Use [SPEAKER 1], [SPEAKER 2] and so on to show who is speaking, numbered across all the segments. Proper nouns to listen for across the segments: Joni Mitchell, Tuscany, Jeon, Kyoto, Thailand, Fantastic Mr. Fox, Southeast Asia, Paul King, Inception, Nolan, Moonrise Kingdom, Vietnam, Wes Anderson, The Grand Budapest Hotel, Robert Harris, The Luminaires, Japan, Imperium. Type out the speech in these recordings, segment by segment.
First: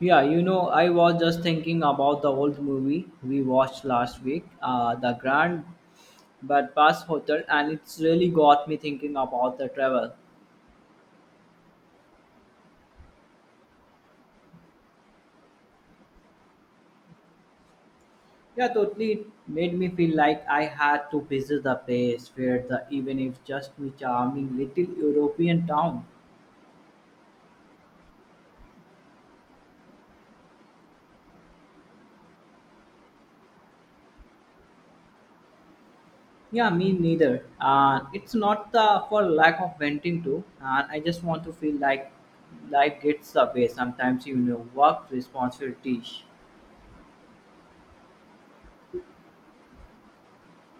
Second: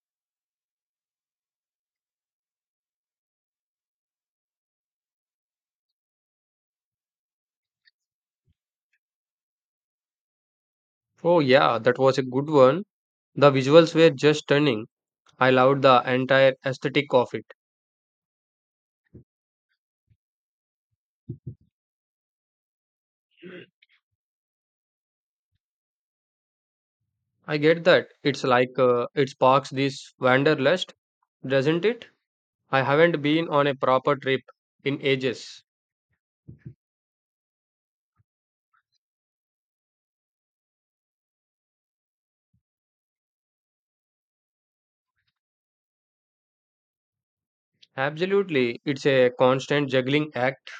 [SPEAKER 1] Yeah, you know, I was just thinking about the old movie we watched last week, The Grand Budapest Hotel, and it's really got me thinking about the travel.
[SPEAKER 2] Oh, yeah, that was a good one. The visuals were just stunning. I loved the entire aesthetic of it.
[SPEAKER 1] Yeah, totally. It made me feel like I had to visit the place where the even if just a charming little European town.
[SPEAKER 2] I get that. It's like it sparks this wanderlust, doesn't it? I haven't been on a proper trip in ages.
[SPEAKER 1] Yeah, me neither. And it's not the for lack of venting to, and I just want to feel like life gets away sometimes, you know, work responsibilities.
[SPEAKER 2] Absolutely, it's a constant juggling act.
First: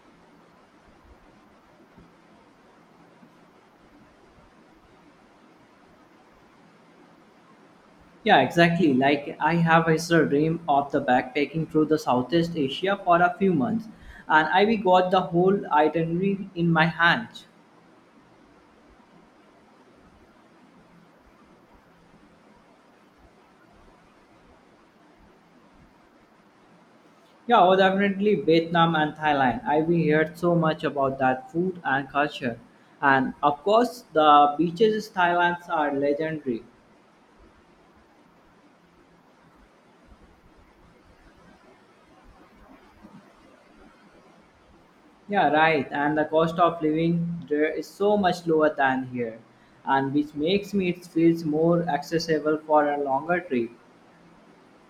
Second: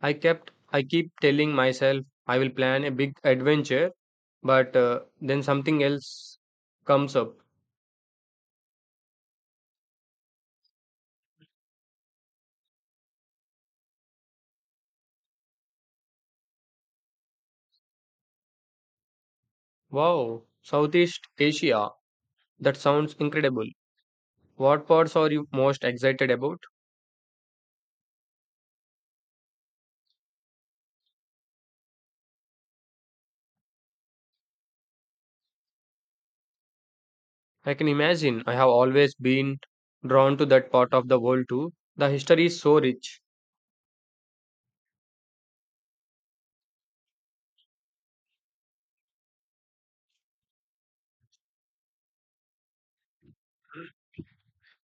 [SPEAKER 2] I keep telling myself I will plan a big adventure, but then something else comes up.
[SPEAKER 1] Yeah, exactly. Like I have is a dream of the backpacking through the Southeast Asia for a few months, and I we got the whole itinerary in my hand.
[SPEAKER 2] Wow, Southeast Asia. That sounds incredible. What parts are you most excited about?
[SPEAKER 1] Yeah, oh, definitely Vietnam and Thailand. I we heard so much about that food and culture, and of course the beaches in Thailand are legendary.
[SPEAKER 2] I can imagine. I have always been drawn to that part of the world too. The history is so rich.
[SPEAKER 1] Yeah, right. And the cost of living there is so much lower than here, and which makes me it feels more accessible for a longer trip.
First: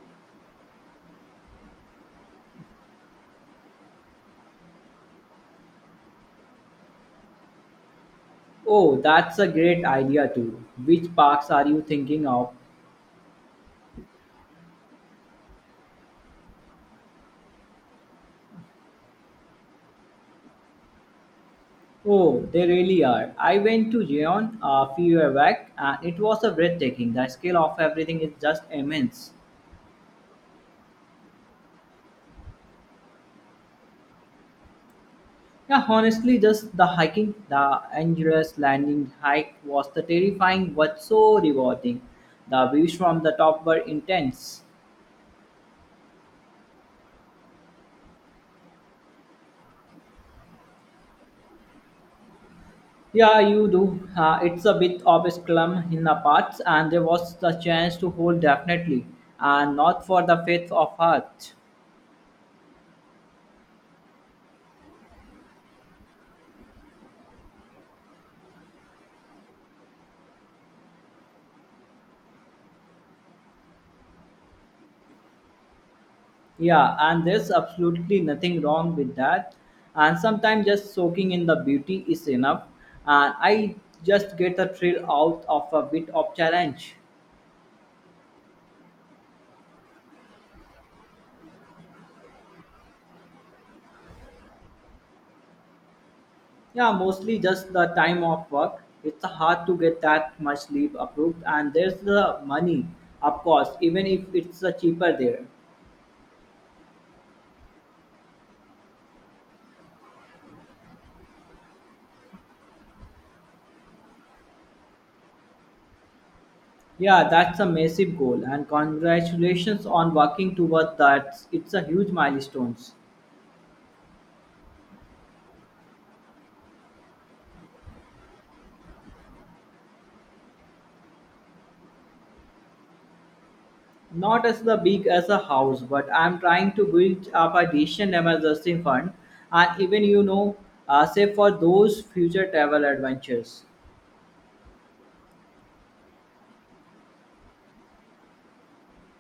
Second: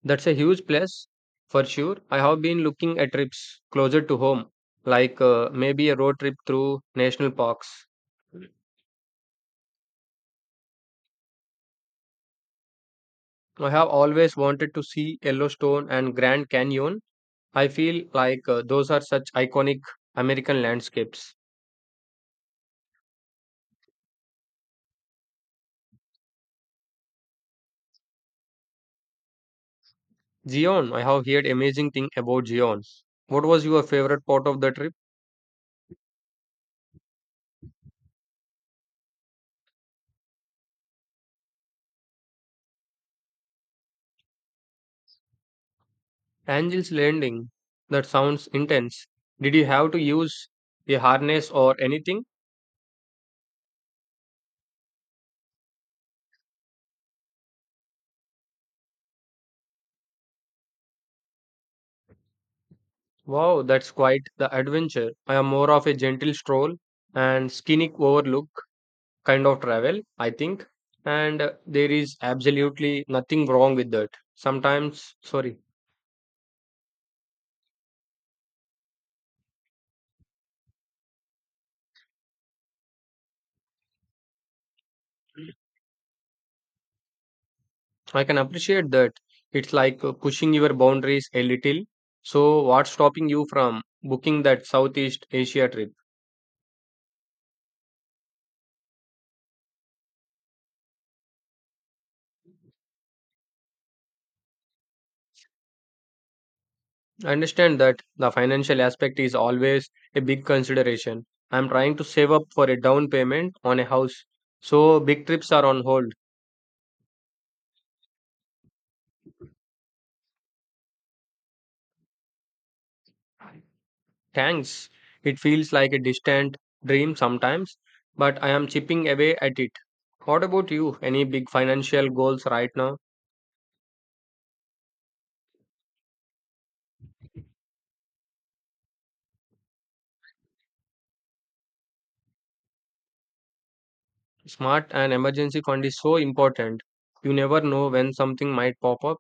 [SPEAKER 2] That's a huge plus for sure. I have been looking at trips closer to home, like maybe a road trip through national parks.
[SPEAKER 1] Oh, that's a great idea too. Which parks are you thinking of?
[SPEAKER 2] I have always wanted to see Yellowstone and Grand Canyon. I feel like those are such iconic American landscapes.
[SPEAKER 1] Oh, they really are. I went to Jeon a few years back and it was a breathtaking. The scale of everything is just immense.
[SPEAKER 2] Zion, I have heard amazing thing about Zion. What was your favorite part of the trip?
[SPEAKER 1] Yeah, honestly, just the hiking, the endurance landing hike was the terrifying but so rewarding. The views from the top were intense.
[SPEAKER 2] Angel's Landing. That sounds intense. Did you have to use a harness or anything?
[SPEAKER 1] Yeah, you do. It's a bit of a slum in the parts, and there was the chance to hold definitely, and not for the faith of heart.
[SPEAKER 2] Wow, that's quite the adventure. I am more of a gentle stroll and scenic overlook kind of travel, I think. And there is absolutely nothing wrong with that. Sometimes, sorry,
[SPEAKER 1] Yeah, and there's absolutely nothing wrong with that. And sometimes just soaking in the beauty is enough. And I just get the thrill out of a bit of challenge.
[SPEAKER 2] I can appreciate that. It's like pushing your boundaries a little. So, what's stopping you from booking that Southeast Asia trip?
[SPEAKER 1] Yeah, mostly just the time of work. It's hard to get that much sleep approved. And there's the money, of course, even if it's cheaper there.
[SPEAKER 2] I understand that the financial aspect is always a big consideration. I'm trying to save up for a down payment on a house, so big trips are on hold.
[SPEAKER 1] Yeah, that's a massive goal. And congratulations on working towards that. It's a huge milestone.
[SPEAKER 2] Thanks. It feels like a distant dream sometimes, but I am chipping away at it. What about you? Any big financial goals right now?
[SPEAKER 1] Not as the big as a house, but I'm trying to build up a decent emergency fund, and even you know, save for those future travel adventures.
[SPEAKER 2] Smart and emergency fund is so important. You never know when something might pop up.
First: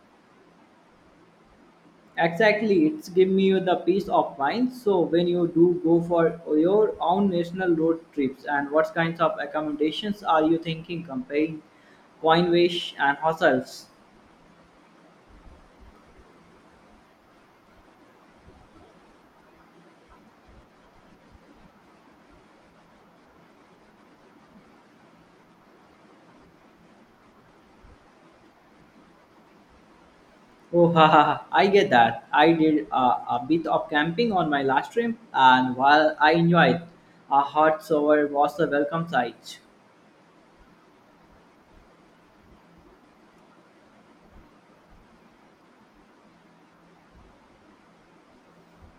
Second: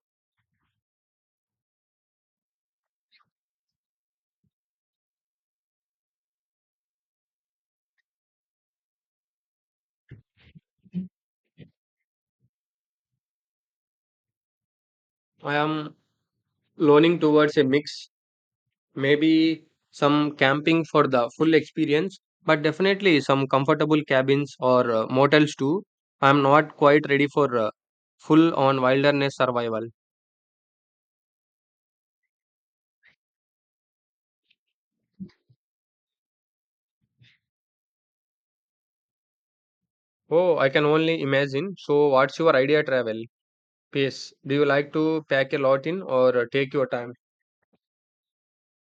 [SPEAKER 1] Exactly, it's give me the peace of mind. So when you do go for your own national road trips, and what kinds of accommodations are you thinking, comparing Coinwish and hostels?
[SPEAKER 2] I am leaning towards a mix. Maybe some camping for the full experience, but definitely some comfortable cabins or motels too. I'm not quite ready for full on wilderness survival.
[SPEAKER 1] Oh, ha, ha, ha. I get that. I did a bit of camping on my last trip, and while I enjoyed, a hot shower was a welcome sight.
[SPEAKER 2] Oh, I can only imagine. So, what's your idea travel? Pace. Do you like to pack a lot in or take your time?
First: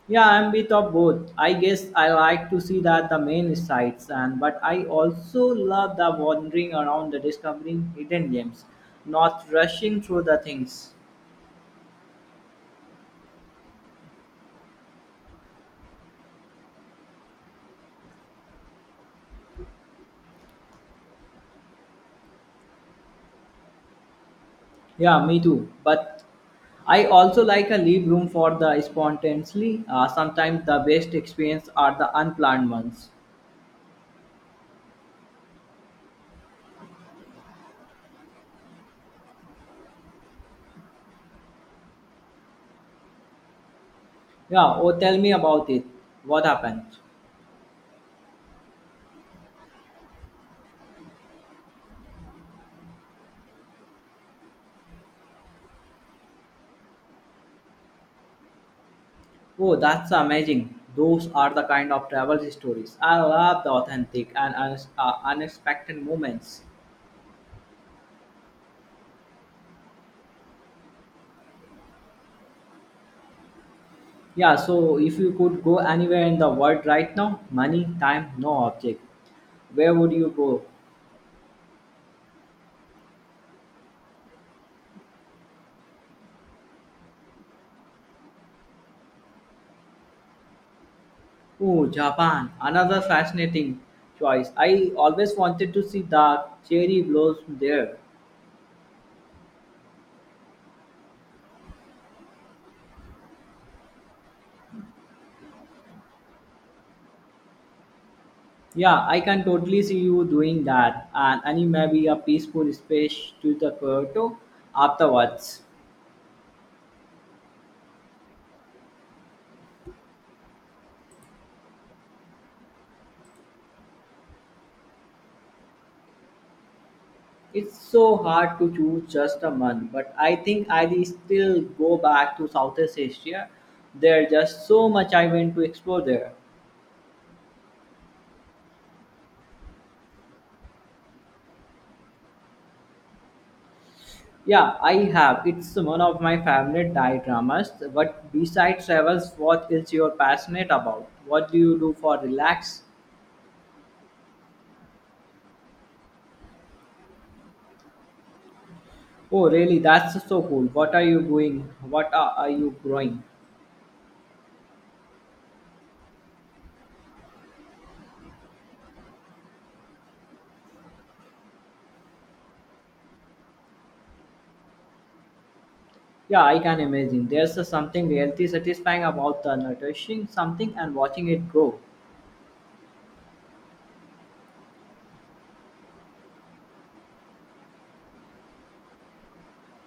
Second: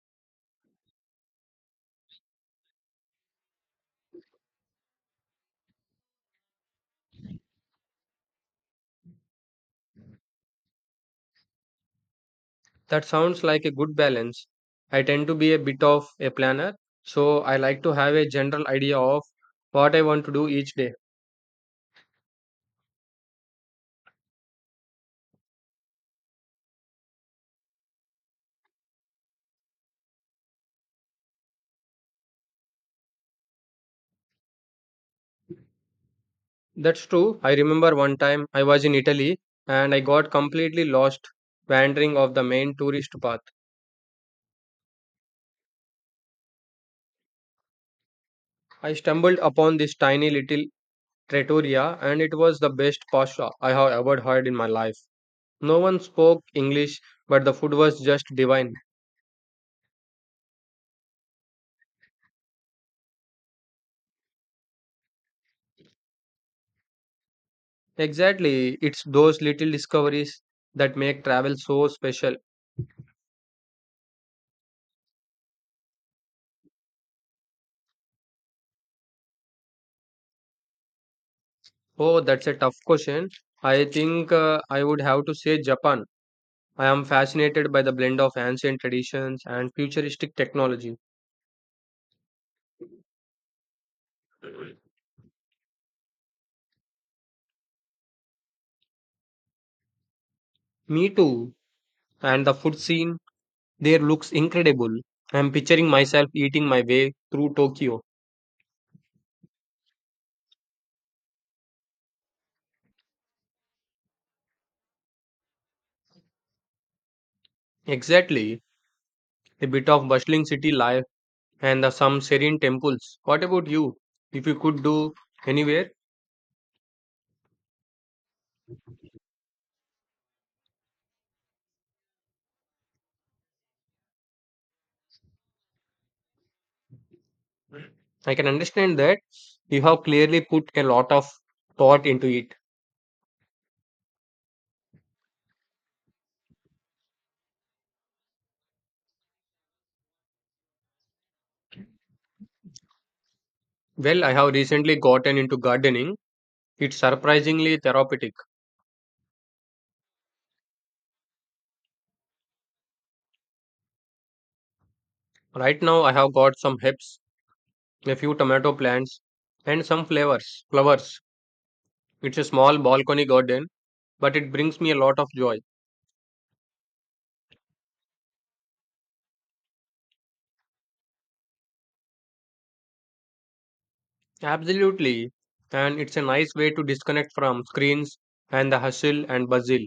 [SPEAKER 1] Yeah, I'm a bit of both. I guess I like to see that the main sights, and but I also love the wandering around the discovering hidden gems, not rushing through the things.
[SPEAKER 2] That sounds like a good balance. I tend to be a bit of a planner, so I like to have a general idea of what I want to do each day.
[SPEAKER 1] Yeah, me too. But I also like a leave room for the spontaneously. Sometimes the best experience are the unplanned ones.
[SPEAKER 2] That's true. I remember one time I was in Italy and I got completely lost wandering off the main tourist path.
[SPEAKER 1] Yeah, oh, tell me about it. What happened?
[SPEAKER 2] I stumbled upon this tiny little trattoria and it was the best pasta I have ever had in my life. No one spoke English, but the food was just divine.
[SPEAKER 1] Oh, that's amazing. Those are the kind of travel stories. I love the authentic and unexpected moments.
[SPEAKER 2] Exactly, it's those little discoveries that make travel so special.
[SPEAKER 1] Yeah, so if you could go anywhere in the world right now, money, time, no object, where would you go?
[SPEAKER 2] Oh, that's a tough question. I think I would have to say Japan. I am fascinated by the blend of ancient traditions and futuristic technology.
[SPEAKER 1] Oh, Japan, another fascinating choice. I always wanted to see the cherry blossom there.
[SPEAKER 2] Me too. And the food scene there looks incredible. I'm picturing myself eating my way through Tokyo.
[SPEAKER 1] Yeah, I can totally see you doing that, and maybe a peaceful space to the Kyoto afterwards.
[SPEAKER 2] Exactly. A bit of bustling city life and the, some serene temples. What about you? If you could do anywhere,
[SPEAKER 1] It's so hard to choose just a month, but I think I will still go back to Southeast Asia. There's just so much I want to explore there.
[SPEAKER 2] I can understand that you have clearly put a lot of thought into it.
[SPEAKER 1] Yeah, I have. It's one of my favorite Thai dramas. But besides travels, what is your passionate about? What do you do for relax?
[SPEAKER 2] Well, I have recently gotten into gardening. It's surprisingly therapeutic.
[SPEAKER 1] Oh, really? That's so cool. What are you doing? Are you growing?
[SPEAKER 2] Right now, I have got some herbs, a few tomato plants, and some flowers. Flowers. It's a small balcony garden but it brings me a lot of joy.
[SPEAKER 1] Yeah, I can imagine. There's a something really satisfying about the nourishing something and watching it grow.
[SPEAKER 2] Absolutely. And it's a nice way to disconnect from screens and the hustle and bustle.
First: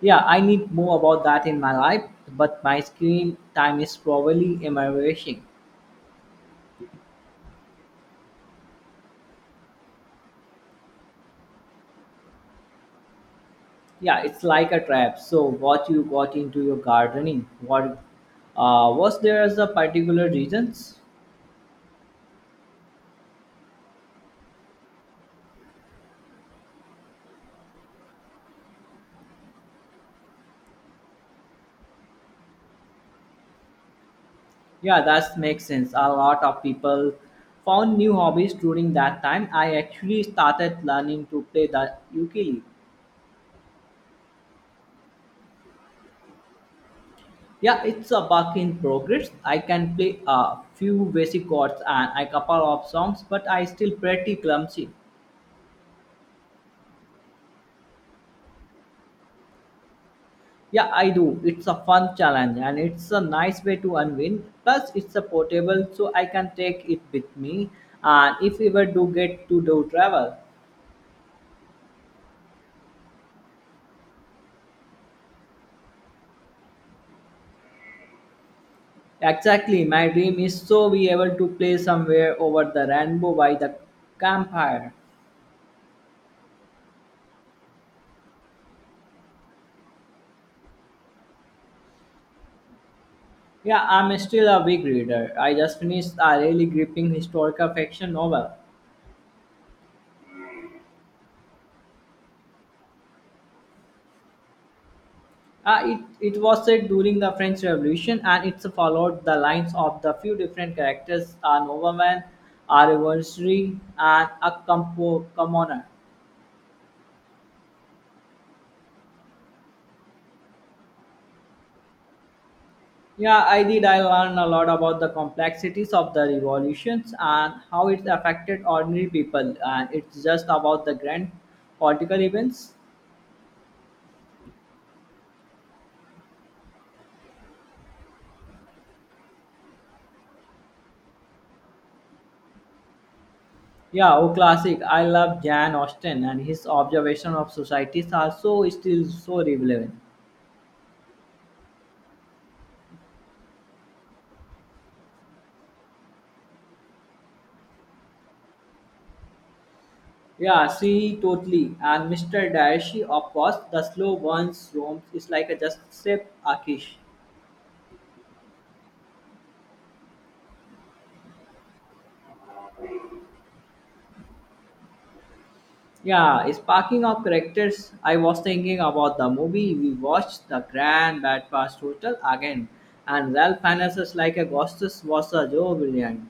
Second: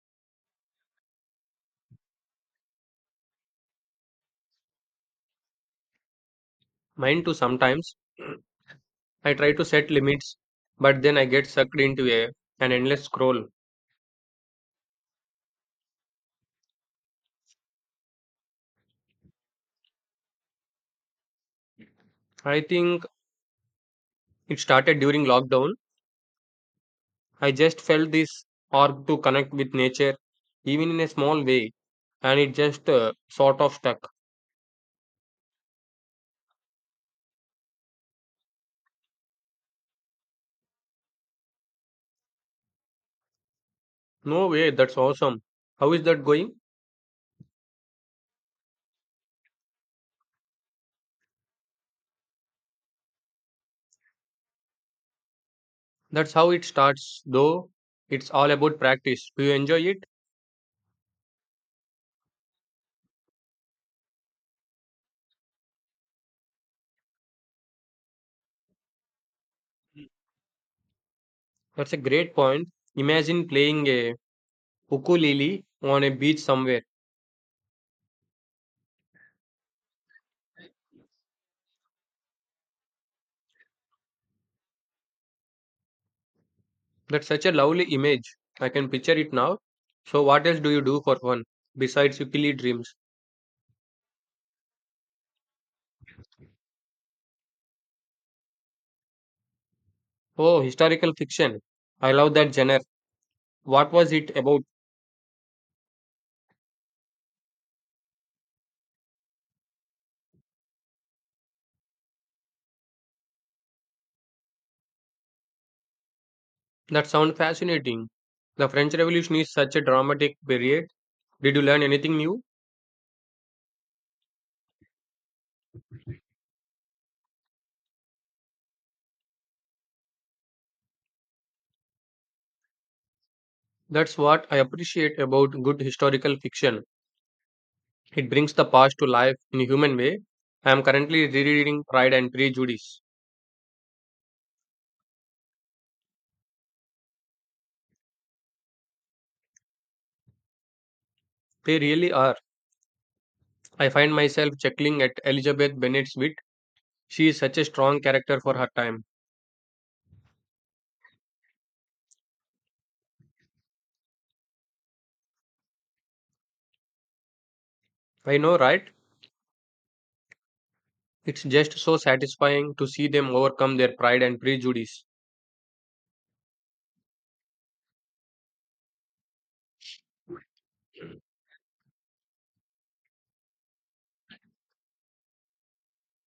[SPEAKER 1] Yeah, I need more about that in my life, but my screen time is probably embarrassing.
[SPEAKER 2] Mine too sometimes. I try to set limits, but then I get sucked into a an endless scroll.
[SPEAKER 1] Yeah, it's like a trap. So, what you got into your gardening? What was there as a particular reasons?
[SPEAKER 2] I think it started during lockdown. I just felt this urge to connect with nature, even in a small way, and it just sort of stuck.
[SPEAKER 1] Yeah, that makes sense. A lot of people found new hobbies during that time. I actually started learning to play the ukulele.
[SPEAKER 2] No way, that's awesome. How is that going?
[SPEAKER 1] Yeah, it's a work in progress. I can play a few basic chords and a couple of songs, but I still pretty clumsy.
[SPEAKER 2] That's how it starts, though. It's all about practice. Do you enjoy it?
[SPEAKER 1] Yeah, I do. It's a fun challenge and it's a nice way to unwind. Plus, it's a portable, so I can take it with me. And if we ever do get to do travel,
[SPEAKER 2] That's a great point. Imagine playing a ukulele on a beach somewhere.
[SPEAKER 1] exactly. My dream is so be able to play somewhere over the rainbow by the campfire.
[SPEAKER 2] That's such a lovely image. I can picture it now. So, what else do you do for fun besides ukulele dreams?
[SPEAKER 1] Yeah, I'm still a big reader. I just finished a really gripping historical fiction novel.
[SPEAKER 2] Oh, historical fiction. I love that genre. What was it about?
[SPEAKER 1] Uh, it was set during the French Revolution and it followed the lines of the few different characters a nobleman, a revolutionary, and a commoner.
[SPEAKER 2] That sounds fascinating. The French Revolution is such a dramatic period. Did you learn anything new?
[SPEAKER 1] Yeah, I did. I learned a lot about the complexities of the revolutions and how it affected ordinary people. And it's just about the grand political events.
[SPEAKER 2] That's what I appreciate about good historical fiction. It brings the past to life in a human way. I am currently rereading Pride and Prejudice.
[SPEAKER 1] Yeah, oh, classic. I love Jan Austen and his observation of societies are so still so relevant.
[SPEAKER 2] They really are. I find myself chuckling at Elizabeth Bennet's wit. She is such a strong character for her time.
[SPEAKER 1] Yeah, see, totally. And Mr. Daeshi of course, the slow ones roams is like a just step Akish.
[SPEAKER 2] I know, right? It's just so satisfying to see them overcome their pride and prejudice.
[SPEAKER 1] Yeah, sparking of characters, I was thinking about the movie we watched, The Grand Budapest Hotel again, and Ralph Fiennes is like a ghostess was a Joe brilliant.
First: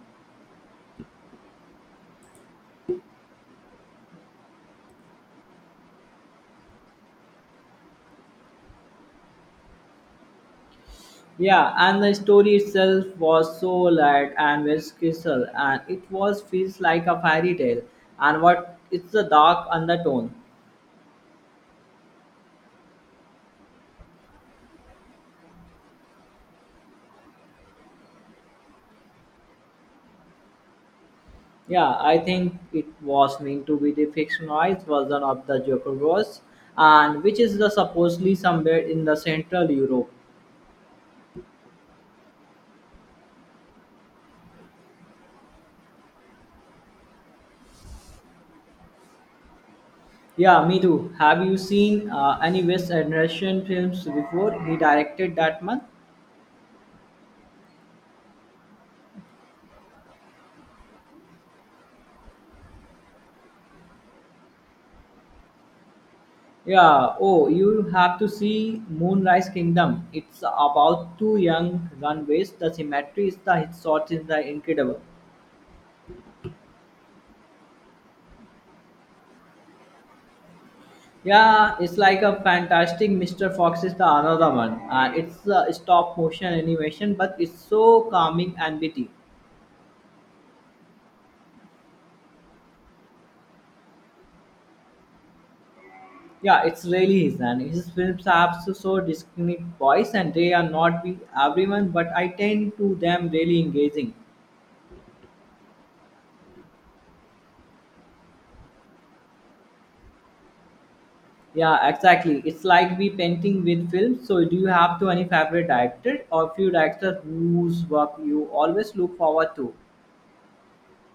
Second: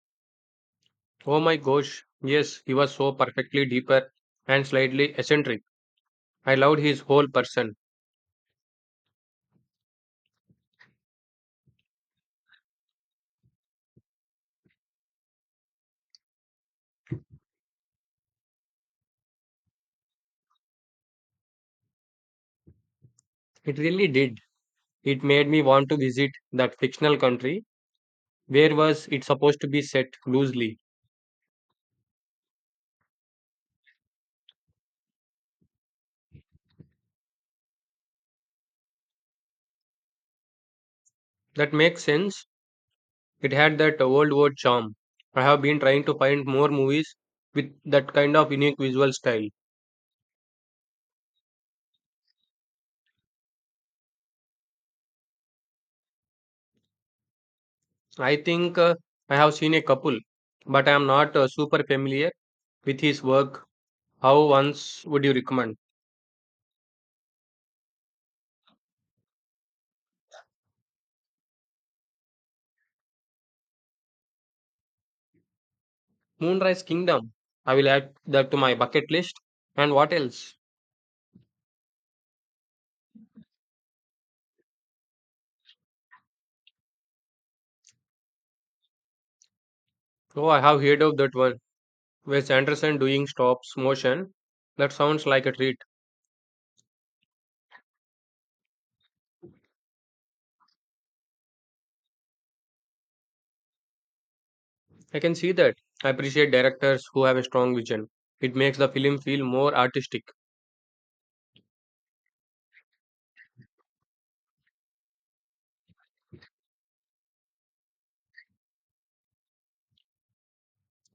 [SPEAKER 2] Oh my gosh, yes, he was so perfectly deeper and slightly eccentric. I loved his whole person.
[SPEAKER 1] Yeah, and the story itself was so light and whimsical, and it was feels like a fairy tale. And what it's the dark undertone.
[SPEAKER 2] It really did. It made me want to visit that fictional country. Where was it supposed to be set loosely?
[SPEAKER 1] Yeah, I think it was meant to be the fictionalized version of the Jokerverse, and which is the supposedly somewhere in the Central Europe.
[SPEAKER 2] That makes sense. It had that old world charm. I have been trying to find more movies with that kind of unique visual style.
[SPEAKER 1] Yeah, me too. Have you seen any Wes Anderson films before? He directed that one.
[SPEAKER 2] I think I have seen a couple, but I am not super familiar with his work. How once would you recommend?
[SPEAKER 1] Yeah. Oh, you have to see Moonrise Kingdom. It's about two young runaways. The symmetry is the shot is the incredible.
[SPEAKER 2] Moonrise Kingdom. I will add that to my bucket list. And what else?
[SPEAKER 1] Yeah, it's like a fantastic Mr. Fox is the another one. It's a stop motion animation, but it's so calming and witty.
[SPEAKER 2] Oh, I have heard of that one. Wes Anderson doing stop motion. That sounds like a treat.
[SPEAKER 1] Yeah, it's really his and his films have so distinct voice and they are not with everyone, but I tend to them really engaging.
[SPEAKER 2] I can see that. I appreciate directors who have a strong vision. It makes the film feel more artistic.
[SPEAKER 1] Yeah, exactly. It's like we painting with films. So do you have to any favorite director or few directors whose work you always look forward to?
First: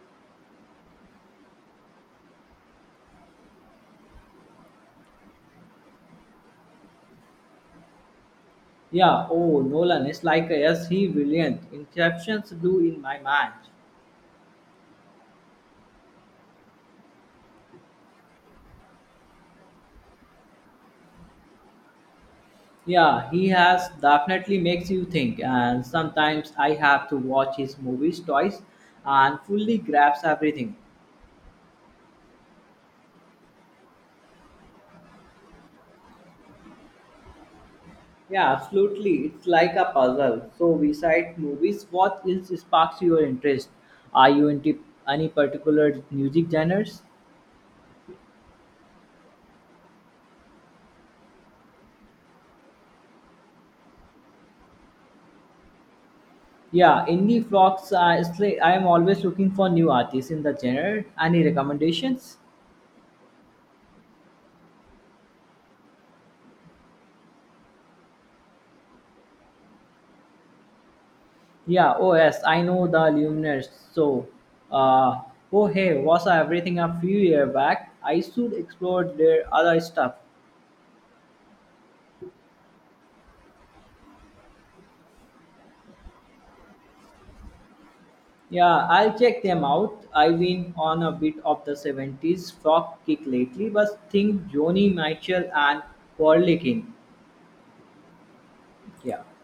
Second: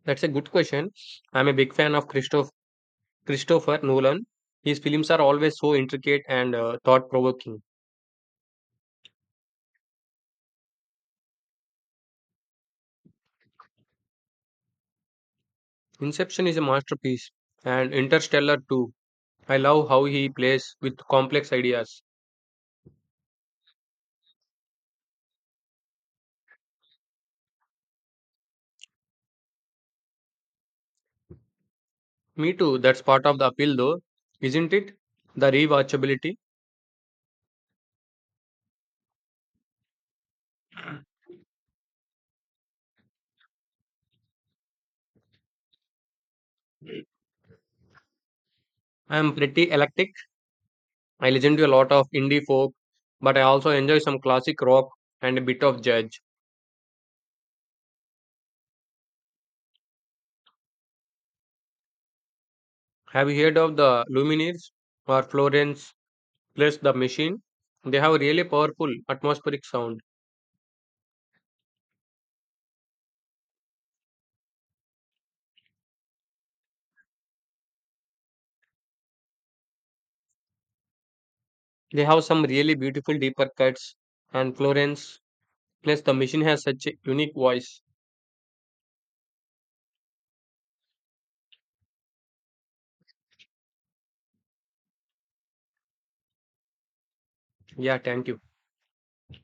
[SPEAKER 2] That's a good question. I'm a big fan of Christopher Nolan. His films are always so intricate and thought provoking.
[SPEAKER 1] Yeah, oh Nolan, it's like yes, he brilliant. Inceptions do in my mind.
[SPEAKER 2] Inception is a masterpiece, and Interstellar too. I love how he plays with complex ideas.
[SPEAKER 1] Yeah, he has definitely makes you think, and sometimes I have to watch his movies twice and fully grasp everything.
[SPEAKER 2] Me too, that's part of the appeal though, isn't it? The rewatchability.
[SPEAKER 1] Yeah, absolutely. It's like a puzzle. So, besides movies, what else sparks your interest? Are you into any particular music genres?
[SPEAKER 2] I am pretty eclectic. I listen to a lot of indie folk, but I also enjoy some classic rock and a bit of jazz.
[SPEAKER 1] Yeah, indie folks. I am always looking for new artists in the genre. Any recommendations?
[SPEAKER 2] Have you heard of the Lumineers or Florence plus the Machine? They have a really powerful atmospheric sound.
[SPEAKER 1] Yeah, oh yes, I know the luminaires. So, uh, oh hey, was everything a few year back? I should explore their other stuff.
[SPEAKER 2] They have some really beautiful deeper cuts, and Florence plus the Machine has such a unique voice.
[SPEAKER 1] Yeah, I'll check them out. I've been on a bit of the 70s rock kick lately, but think Joni Mitchell and Paul King.
[SPEAKER 2] Yeah, thank you.
[SPEAKER 1] Yeah.